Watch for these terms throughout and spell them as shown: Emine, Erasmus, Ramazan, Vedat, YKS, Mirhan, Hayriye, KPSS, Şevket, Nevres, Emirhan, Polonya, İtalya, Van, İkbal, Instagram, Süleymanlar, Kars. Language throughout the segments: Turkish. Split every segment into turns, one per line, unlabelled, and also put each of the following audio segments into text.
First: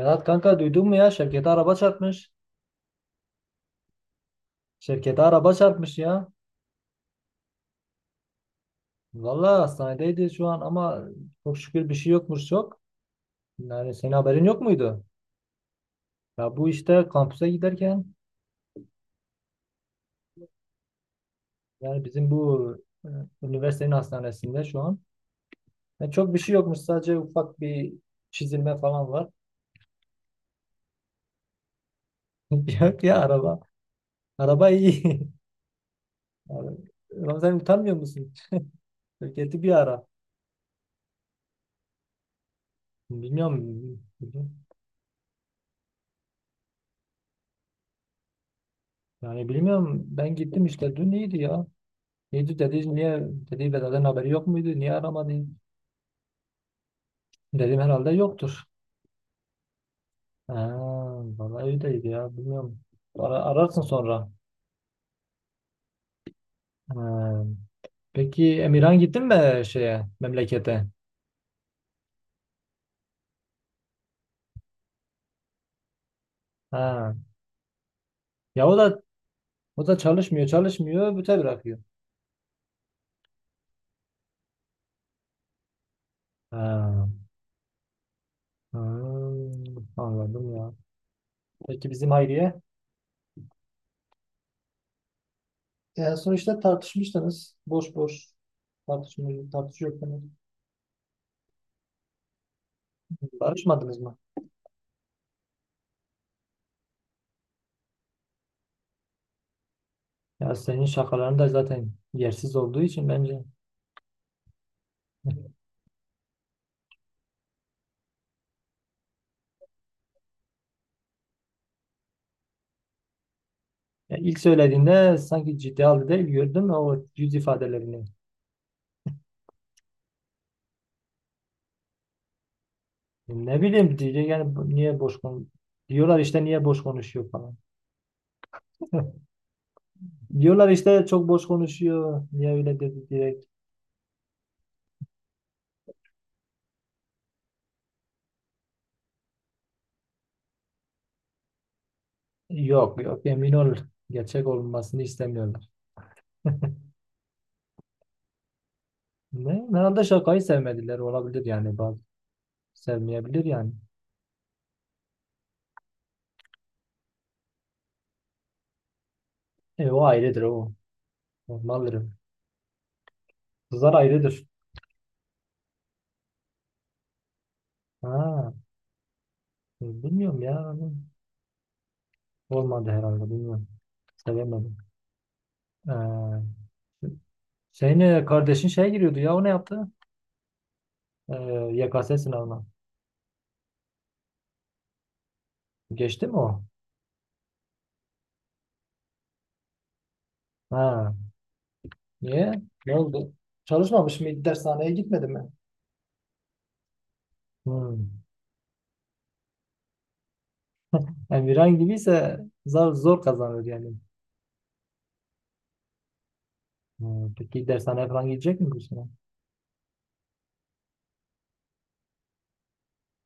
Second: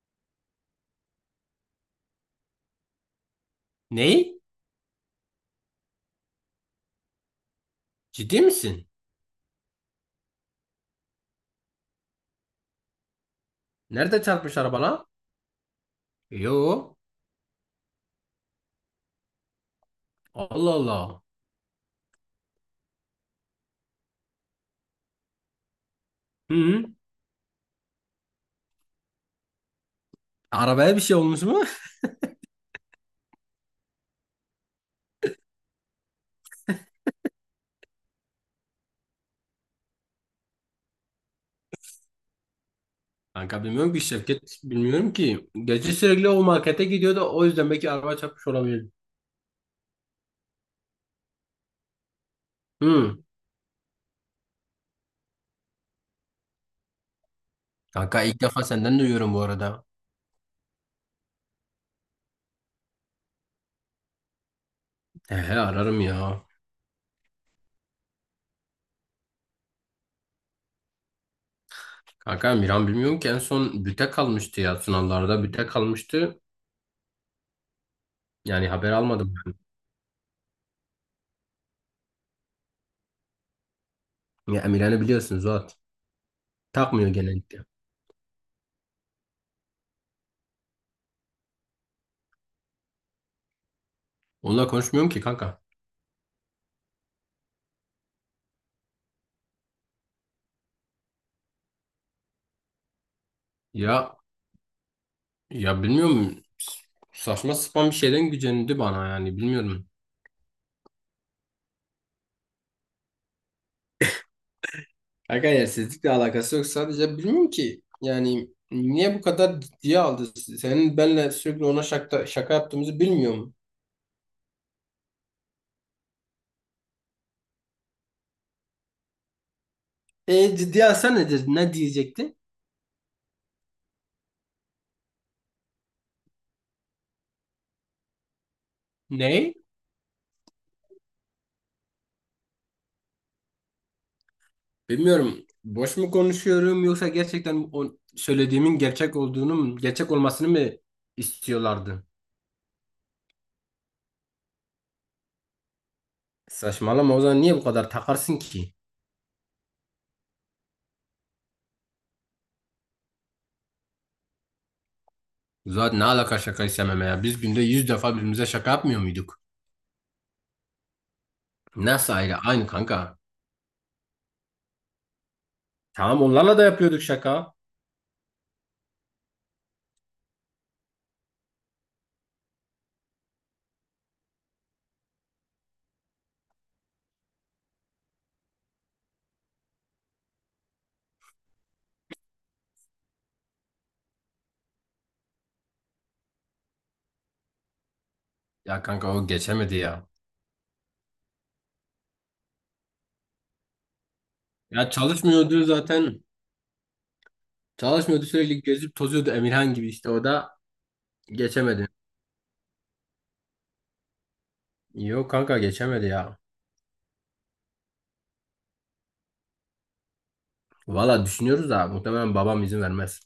Vedat kanka duydun mu ya? Şevket'e araba çarpmış.
Ney?
Şevket'e araba çarpmış ya.
Ciddi misin?
Vallahi hastanedeydi şu an ama çok şükür bir şey yokmuş çok. Yani senin
Nerede
haberin
çarpmış
yok muydu?
arabana?
Ya bu
Yo.
işte kampüse giderken
Allah Allah.
yani bizim bu e, üniversitenin hastanesinde şu an ya çok bir şey yokmuş,
Hı.
sadece ufak bir çizilme falan var.
Arabaya bir şey olmuş mu?
Yok ya, araba. Araba iyi. Yani, Ramazan utanmıyor musun? Şevket'i bir ara.
Kanka bilmiyorum
Bilmiyorum.
ki Şevket. Bilmiyorum ki. Gece sürekli o markete gidiyordu. O yüzden belki araba çarpmış olabilir.
Yani bilmiyorum, ben gittim işte, dün iyiydi ya. İyi dedi,
Hı.
niye dedi, Vedat'ın haberi yok muydu? Niye aramadı? Dedim herhalde
Kanka ilk defa
yoktur.
senden duyuyorum bu arada.
Ha, vallahi öyleydi ya, bilmiyorum. Ararsın sonra.
He he, ararım ya.
Ha. Peki Emirhan, gittin mi şeye, memlekete?
Kanka Miran bilmiyorum ki, en son büte kalmıştı ya. Sınavlarda büte kalmıştı.
Ha. Ya
Yani
o
haber
da
almadım ben.
çalışmıyor, büte bırakıyor.
Ya Miran'ı biliyorsun Zuhat.
Ha.
Takmıyor genellikle.
Hmm, anladım ya. Peki bizim Hayriye?
Onunla konuşmuyorum ki kanka.
En son işte tartışmıştınız. Boş boş tartışıyordunuz. Barışmadınız mı?
Ya Ya bilmiyorum, saçma sapan bir şeyden gücenildi bana, yani bilmiyorum.
Ya senin şakaların da zaten yersiz olduğu için, bence.
Aga yersizlikle alakası yok, sadece bilmiyorum ki yani niye bu kadar ciddiye aldı? Senin benle sürekli ona şaka yaptığımızı bilmiyorum.
Ya ilk söylediğinde sanki ciddi halde değil, gördüm o yüz ifadelerini.
E ciddiye alsa nedir? Ne diyecekti?
Ne bileyim, diyecek yani niye boş kon diyorlar işte, niye boş konuşuyor falan.
Ne?
Diyorlar işte çok boş konuşuyor. Niye öyle dedi direkt.
Bilmiyorum. Boş mu konuşuyorum, yoksa gerçekten o söylediğimin gerçek olduğunu mu, gerçek olmasını mı istiyorlardı?
Yok yok, emin ol, gerçek olmasını istemiyorlar.
Saçmalama, o zaman niye bu kadar takarsın ki?
Ne? Herhalde şakayı sevmediler, olabilir yani, bazı sevmeyebilir yani.
Zaten ne alaka şaka istememe ya? Biz günde yüz defa birbirimize şaka yapmıyor muyduk?
E, o ayrıdır o. Normaldir.
Nasıl ayrı? Aynı kanka.
Kızlar ayrıdır.
Tamam, onlarla da yapıyorduk şaka.
Ha, bilmiyorum ya. Olmadı herhalde, bilmiyorum. Sevemedim. Ee, Senin kardeşin şeye giriyordu ya, o ne yaptı? Ee, YKS sınavına. Geçti mi o?
Ya kanka o geçemedi ya.
Ha. Niye? Ne oldu? Çalışmamış mı? Dershaneye
Ya
gitmedi mi?
çalışmıyordu zaten.
Hmm.
Çalışmıyordu, sürekli gezip tozuyordu Emirhan gibi, işte o da
Emirhan
geçemedi.
gibiyse zor kazanır yani.
Yok kanka, geçemedi ya.
Hmm. Peki dershaneye falan gidecek mi bu sene?
Valla düşünüyoruz da muhtemelen babam izin vermez.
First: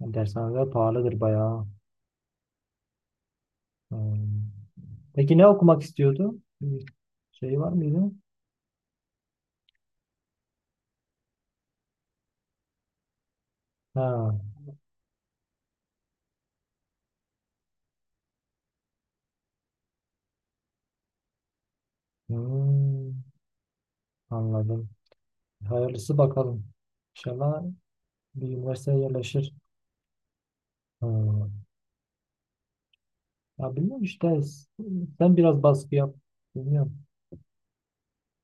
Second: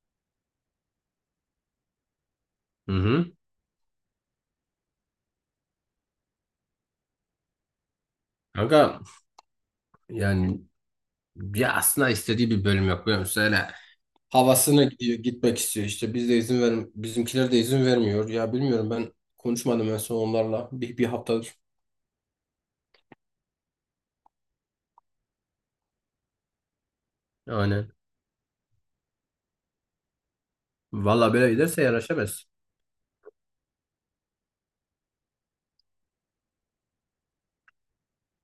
Yani dershaneler pahalıdır bayağı.
Hı hı.
Hmm. Peki ne okumak istiyordu? Bir şey var mıydı?
Kanka, yani ya aslında istediği bir bölüm yok biliyor musun? Öyle
Ha.
havasına gidiyor, gitmek istiyor, işte biz de izin ver, bizimkiler de izin vermiyor. Ya bilmiyorum, ben konuşmadım en son onlarla bir haftadır.
Hmm. Anladım. Hayırlısı bakalım. İnşallah
Aynen.
bir üniversiteye yerleşir.
Valla böyle
Hmm.
giderse yaraşamaz.
Ya bilmiyorum işte, sen biraz baskı yap. Bilmiyorum.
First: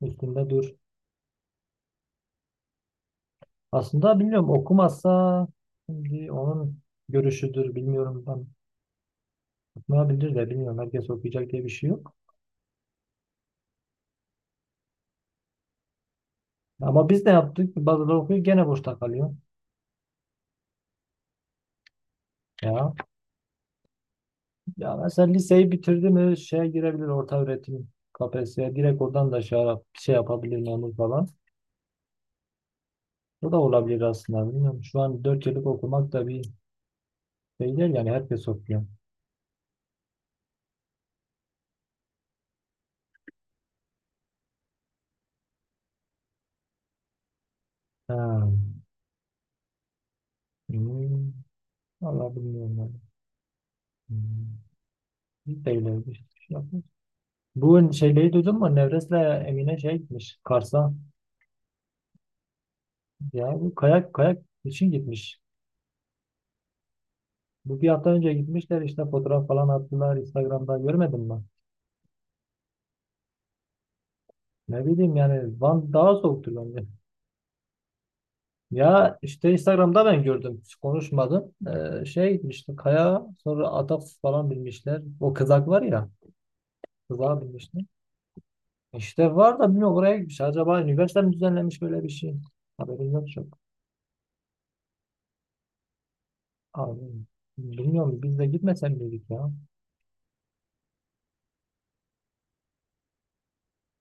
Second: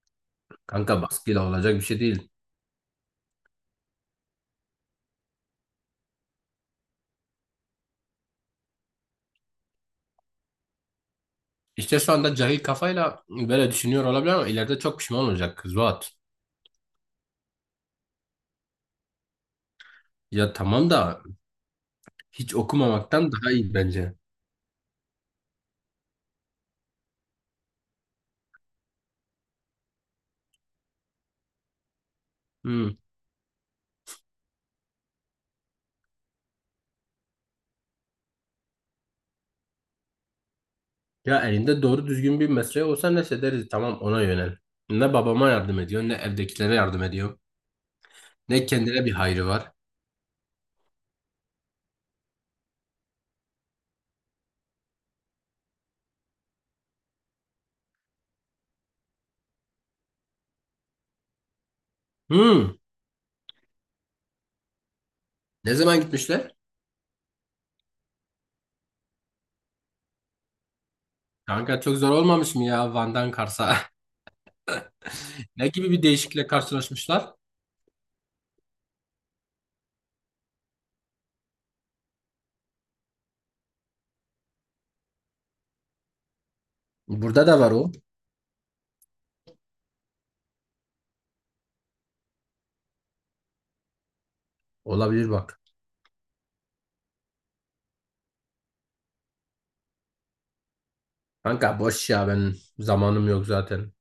Üstünde dur.
Kanka baskıyla olacak bir şey değil.
Aslında bilmiyorum, okumazsa şimdi onun görüşüdür, bilmiyorum. Ben okumayabilir de, bilmiyorum. Herkes okuyacak diye bir şey
İşte şu
yok.
anda cahil kafayla böyle düşünüyor olabilir ama ileride çok pişman olacak kız Zuhat.
Ama biz de yaptık. Bazıları okuyor, gene boşta kalıyor.
Ya tamam da hiç
Ya,
okumamaktan daha iyi bence.
ya mesela liseyi bitirdi mi şeye girebilir, orta öğretim KPSS'ye, direkt oradan da şey, şey yapabilir, memur falan.
Hmm.
Bu da olabilir aslında, bilmiyorum. Şu an 4 yıllık okumak da bir şey değil yani, herkes okuyor.
Ya elinde doğru düzgün bir mesleği olsa neyse deriz, tamam, ona yönel. Ne babama yardım ediyor, ne evdekilere yardım ediyor.
Ha.
Ne kendine bir hayrı var.
Hmm. Vallahi bilmiyorum ben. Hmm. Biz de öyle bir şey yapmıyoruz. Bu şeyleri duydun mu? Nevres'le Emine şey gitmiş, Kars'a.
Hmm.
Ya bu kayak için gitmiş.
Ne zaman gitmişler?
Bu bir hafta önce gitmişler işte, fotoğraf falan attılar Instagram'da, görmedin mi?
Kanka çok zor olmamış mı ya Van'dan Kars'a?
Ne bileyim yani,
Ne gibi
Van
bir
daha
değişiklikle
soğuktur bence.
karşılaşmışlar?
Ya işte Instagram'da ben gördüm. Hiç konuşmadım. Şey gitmişti kaya, sonra atak falan binmişler. O kızak var ya, kızağa
Burada da var
binmişler.
o.
İşte var da, bilmiyorum oraya gitmiş. Acaba üniversite mi düzenlemiş böyle bir şey? Haberim yok şu.
Olabilir bak.
Abi, bilmiyorum, biz de gitmesen miydik ya?
Kanka boş ya, ben zamanım yok zaten.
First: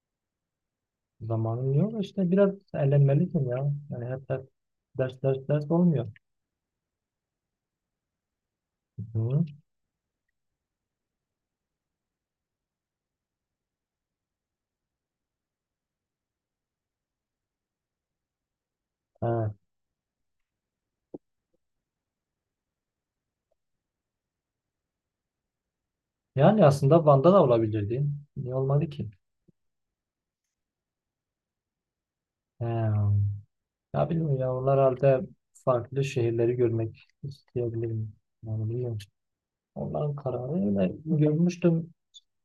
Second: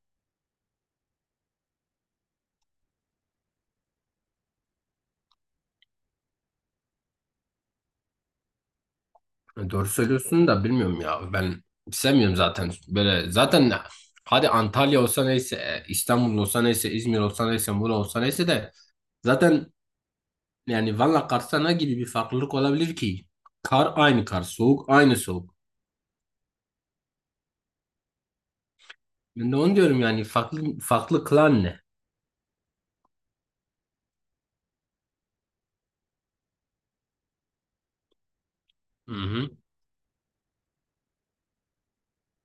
Zamanın yok işte, biraz eğlenmelisin ya. Yani hep ders olmuyor. Hı.
Doğru söylüyorsun da bilmiyorum ya. Ben sevmiyorum zaten böyle. Zaten hadi Antalya olsa neyse, İstanbul olsa neyse, İzmir olsa neyse, Muğla olsa neyse de
Ha.
zaten, yani Van'la Kars'ta ne gibi bir farklılık olabilir ki? Kar aynı kar, soğuk aynı soğuk.
Yani aslında Van'da da olabilirdi. Niye olmadı ki?
Ben de onu diyorum, yani farklı farklı kılan ne?
He. Ya bilmiyorum ya, onlar halde farklı şehirleri görmek isteyebilirim. Yani bilmiyorum.
Hı hı.
Onların kararı öyle görmüştüm.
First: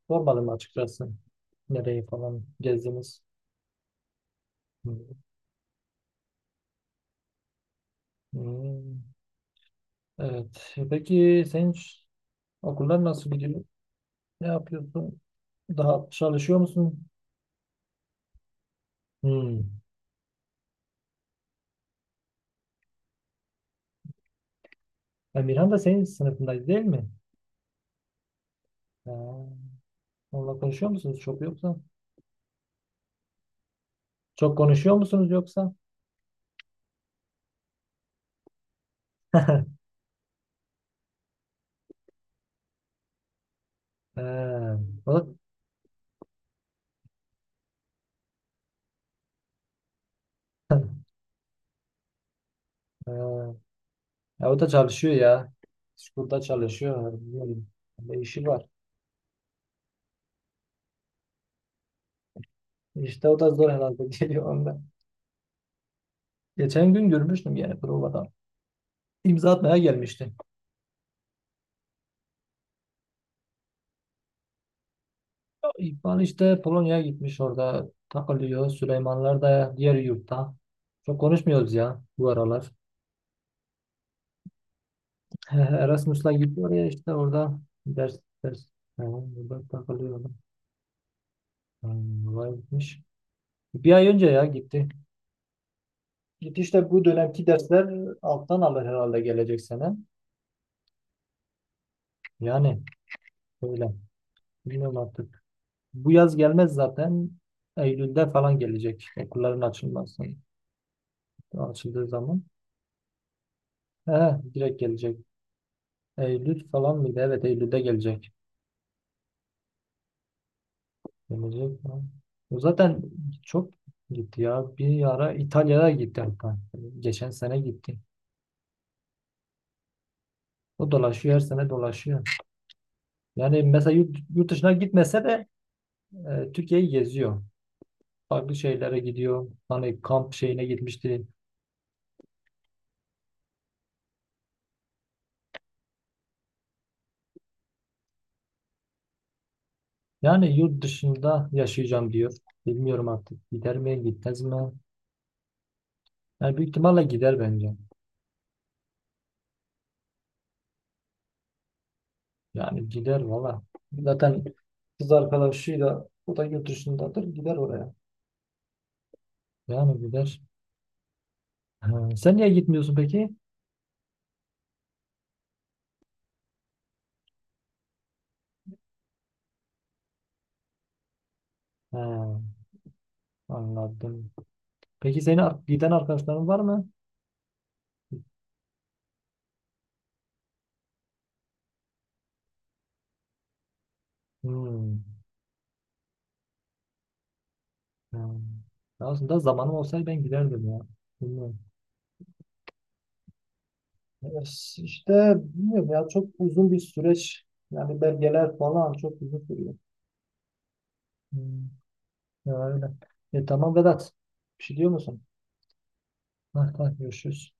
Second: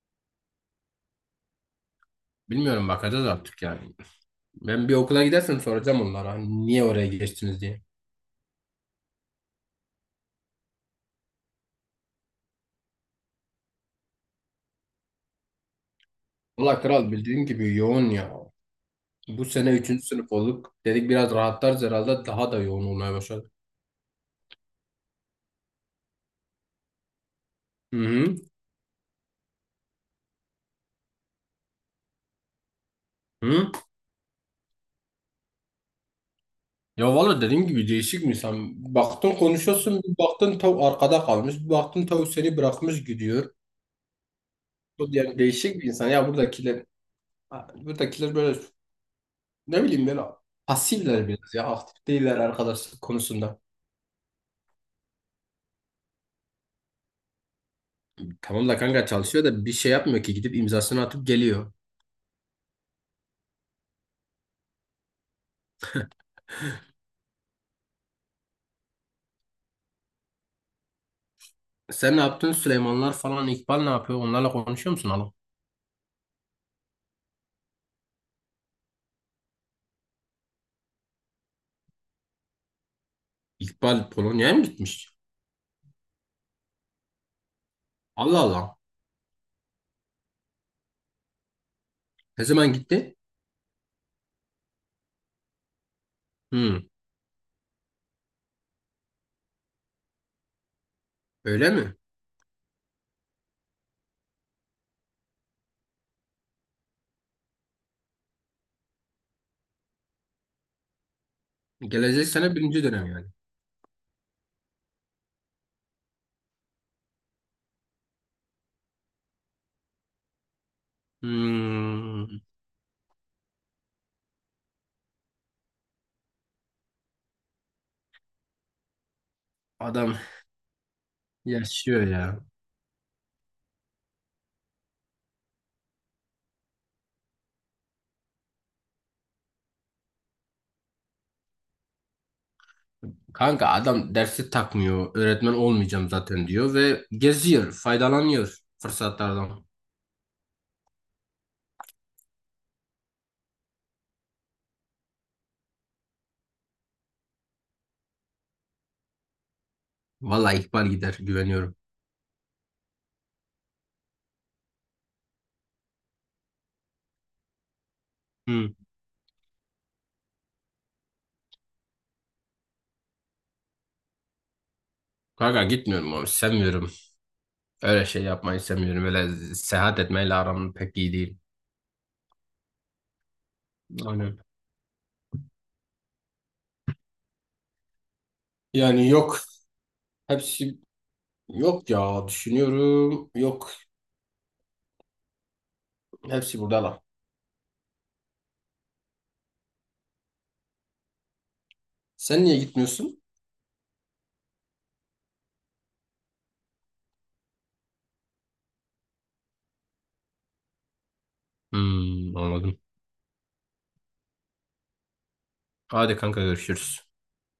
Sormadım açıkçası. Nereyi falan
Bilmiyorum,
gezdiniz.
bakacağız artık yani. Ben bir
Hı.
okula gidersem soracağım onlara, hani niye oraya geçtiniz diye.
Hı. Evet. Peki senin okullar nasıl gidiyor? Ne yapıyorsun? Daha çalışıyor
Valla
musun?
kral, bildiğin gibi yoğun ya. Bu sene
Hmm.
üçüncü sınıf olduk. Dedik biraz rahatlarız, herhalde daha da yoğun olmaya başladı.
Ya Mirhan da senin sınıfındaydı değil mi?
Hı hı.
Ha. Onunla konuşuyor musunuz çok yoksa?
Hı?
Çok konuşuyor musunuz yoksa?
Ya valla dediğim gibi, değişik mi insan? Baktın konuşuyorsun, bir baktın tav arkada kalmış, bir baktın tav seni bırakmış gidiyor.
Ha.
Bu,
O da,
yani değişik bir insan. Ya buradakiler böyle ne bileyim, böyle pasifler biraz ya, aktif değiller arkadaşlık
Ha.
konusunda.
Ya o da çalışıyor ya. School'da çalışıyor. Bilmiyorum. Bir işi var.
Tamam da kanka çalışıyor da bir şey yapmıyor ki, gidip imzasını atıp geliyor.
İşte o da zor herhalde geliyor onda. Geçen gün görmüştüm yani provada. İmza atmaya gelmişti.
Sen ne yaptın? Süleymanlar falan, İkbal ne yapıyor? Onlarla konuşuyor musun oğlum?
İkbal işte Polonya'ya gitmiş, orada takılıyor. Süleymanlar da diğer yurtta. Çok konuşmuyoruz ya bu aralar.
İkbal Polonya'ya mı gitmiş?
He, Erasmus'la gidiyor ya, işte orada ders
Allah
ders
Allah.
yani, burada takılıyor adam. Hmm,
Ne
vay,
zaman
gitmiş.
gitti?
1 ay önce ya gitti. Gitti
Hmm,
işte, bu dönemki dersler alttan alır herhalde gelecek sene.
öyle mi?
Yani öyle. Bilmiyorum artık. Bu yaz gelmez zaten. Eylül'de falan gelecek. Okulların açılması. Açıldığı
Gelecek
zaman.
sene birinci dönem yani.
He, direkt gelecek. Eylül falan mıydı? Evet, Eylül'de gelecek. Gelecek mi?
Hmm,
O zaten çok gitti ya. Bir ara İtalya'ya gitti hatta. Geçen sene gitti.
adam
O dolaşıyor, her sene
yaşıyor
dolaşıyor.
ya.
Yani mesela yurt dışına gitmese de Türkiye'yi geziyor. Farklı şeylere gidiyor. Hani kamp şeyine gitmişti.
Kanka adam dersi takmıyor. Öğretmen olmayacağım zaten diyor ve geziyor, faydalanıyor fırsatlardan.
Yani yurt dışında yaşayacağım diyor. Bilmiyorum artık, gider mi gitmez mi? Yani büyük ihtimalle gider bence.
Vallahi ihbar gider, güveniyorum.
Yani gider valla. Zaten kız arkadaşıyla, o da yurt dışındadır, gider oraya.
Hmm.
Yani gider. Ha, sen niye gitmiyorsun peki?
Kanka gitmiyorum abi, sevmiyorum. Öyle şey yapmayı sevmiyorum. Öyle seyahat etmeyle aram pek iyi değil.
Ha, anladım.
Aynen.
Peki senin giden arkadaşların var mı?
Yani yok. Hepsi, yok ya. Düşünüyorum. Yok.
Hmm,
Hepsi burada lan.
ha. Aslında zamanım olsaydı ben giderdim ya. Bilmiyorum.
Sen niye gitmiyorsun?
Evet, İşte bilmiyorum ya, çok uzun bir süreç. Yani belgeler falan çok uzun sürüyor. Hmm,
Hmm,
ya
anladım.
öyle. E, tamam Vedat. Bir şey diyor musun?
Hadi kanka,
Ha, ha,
görüşürüz.
görüşürüz.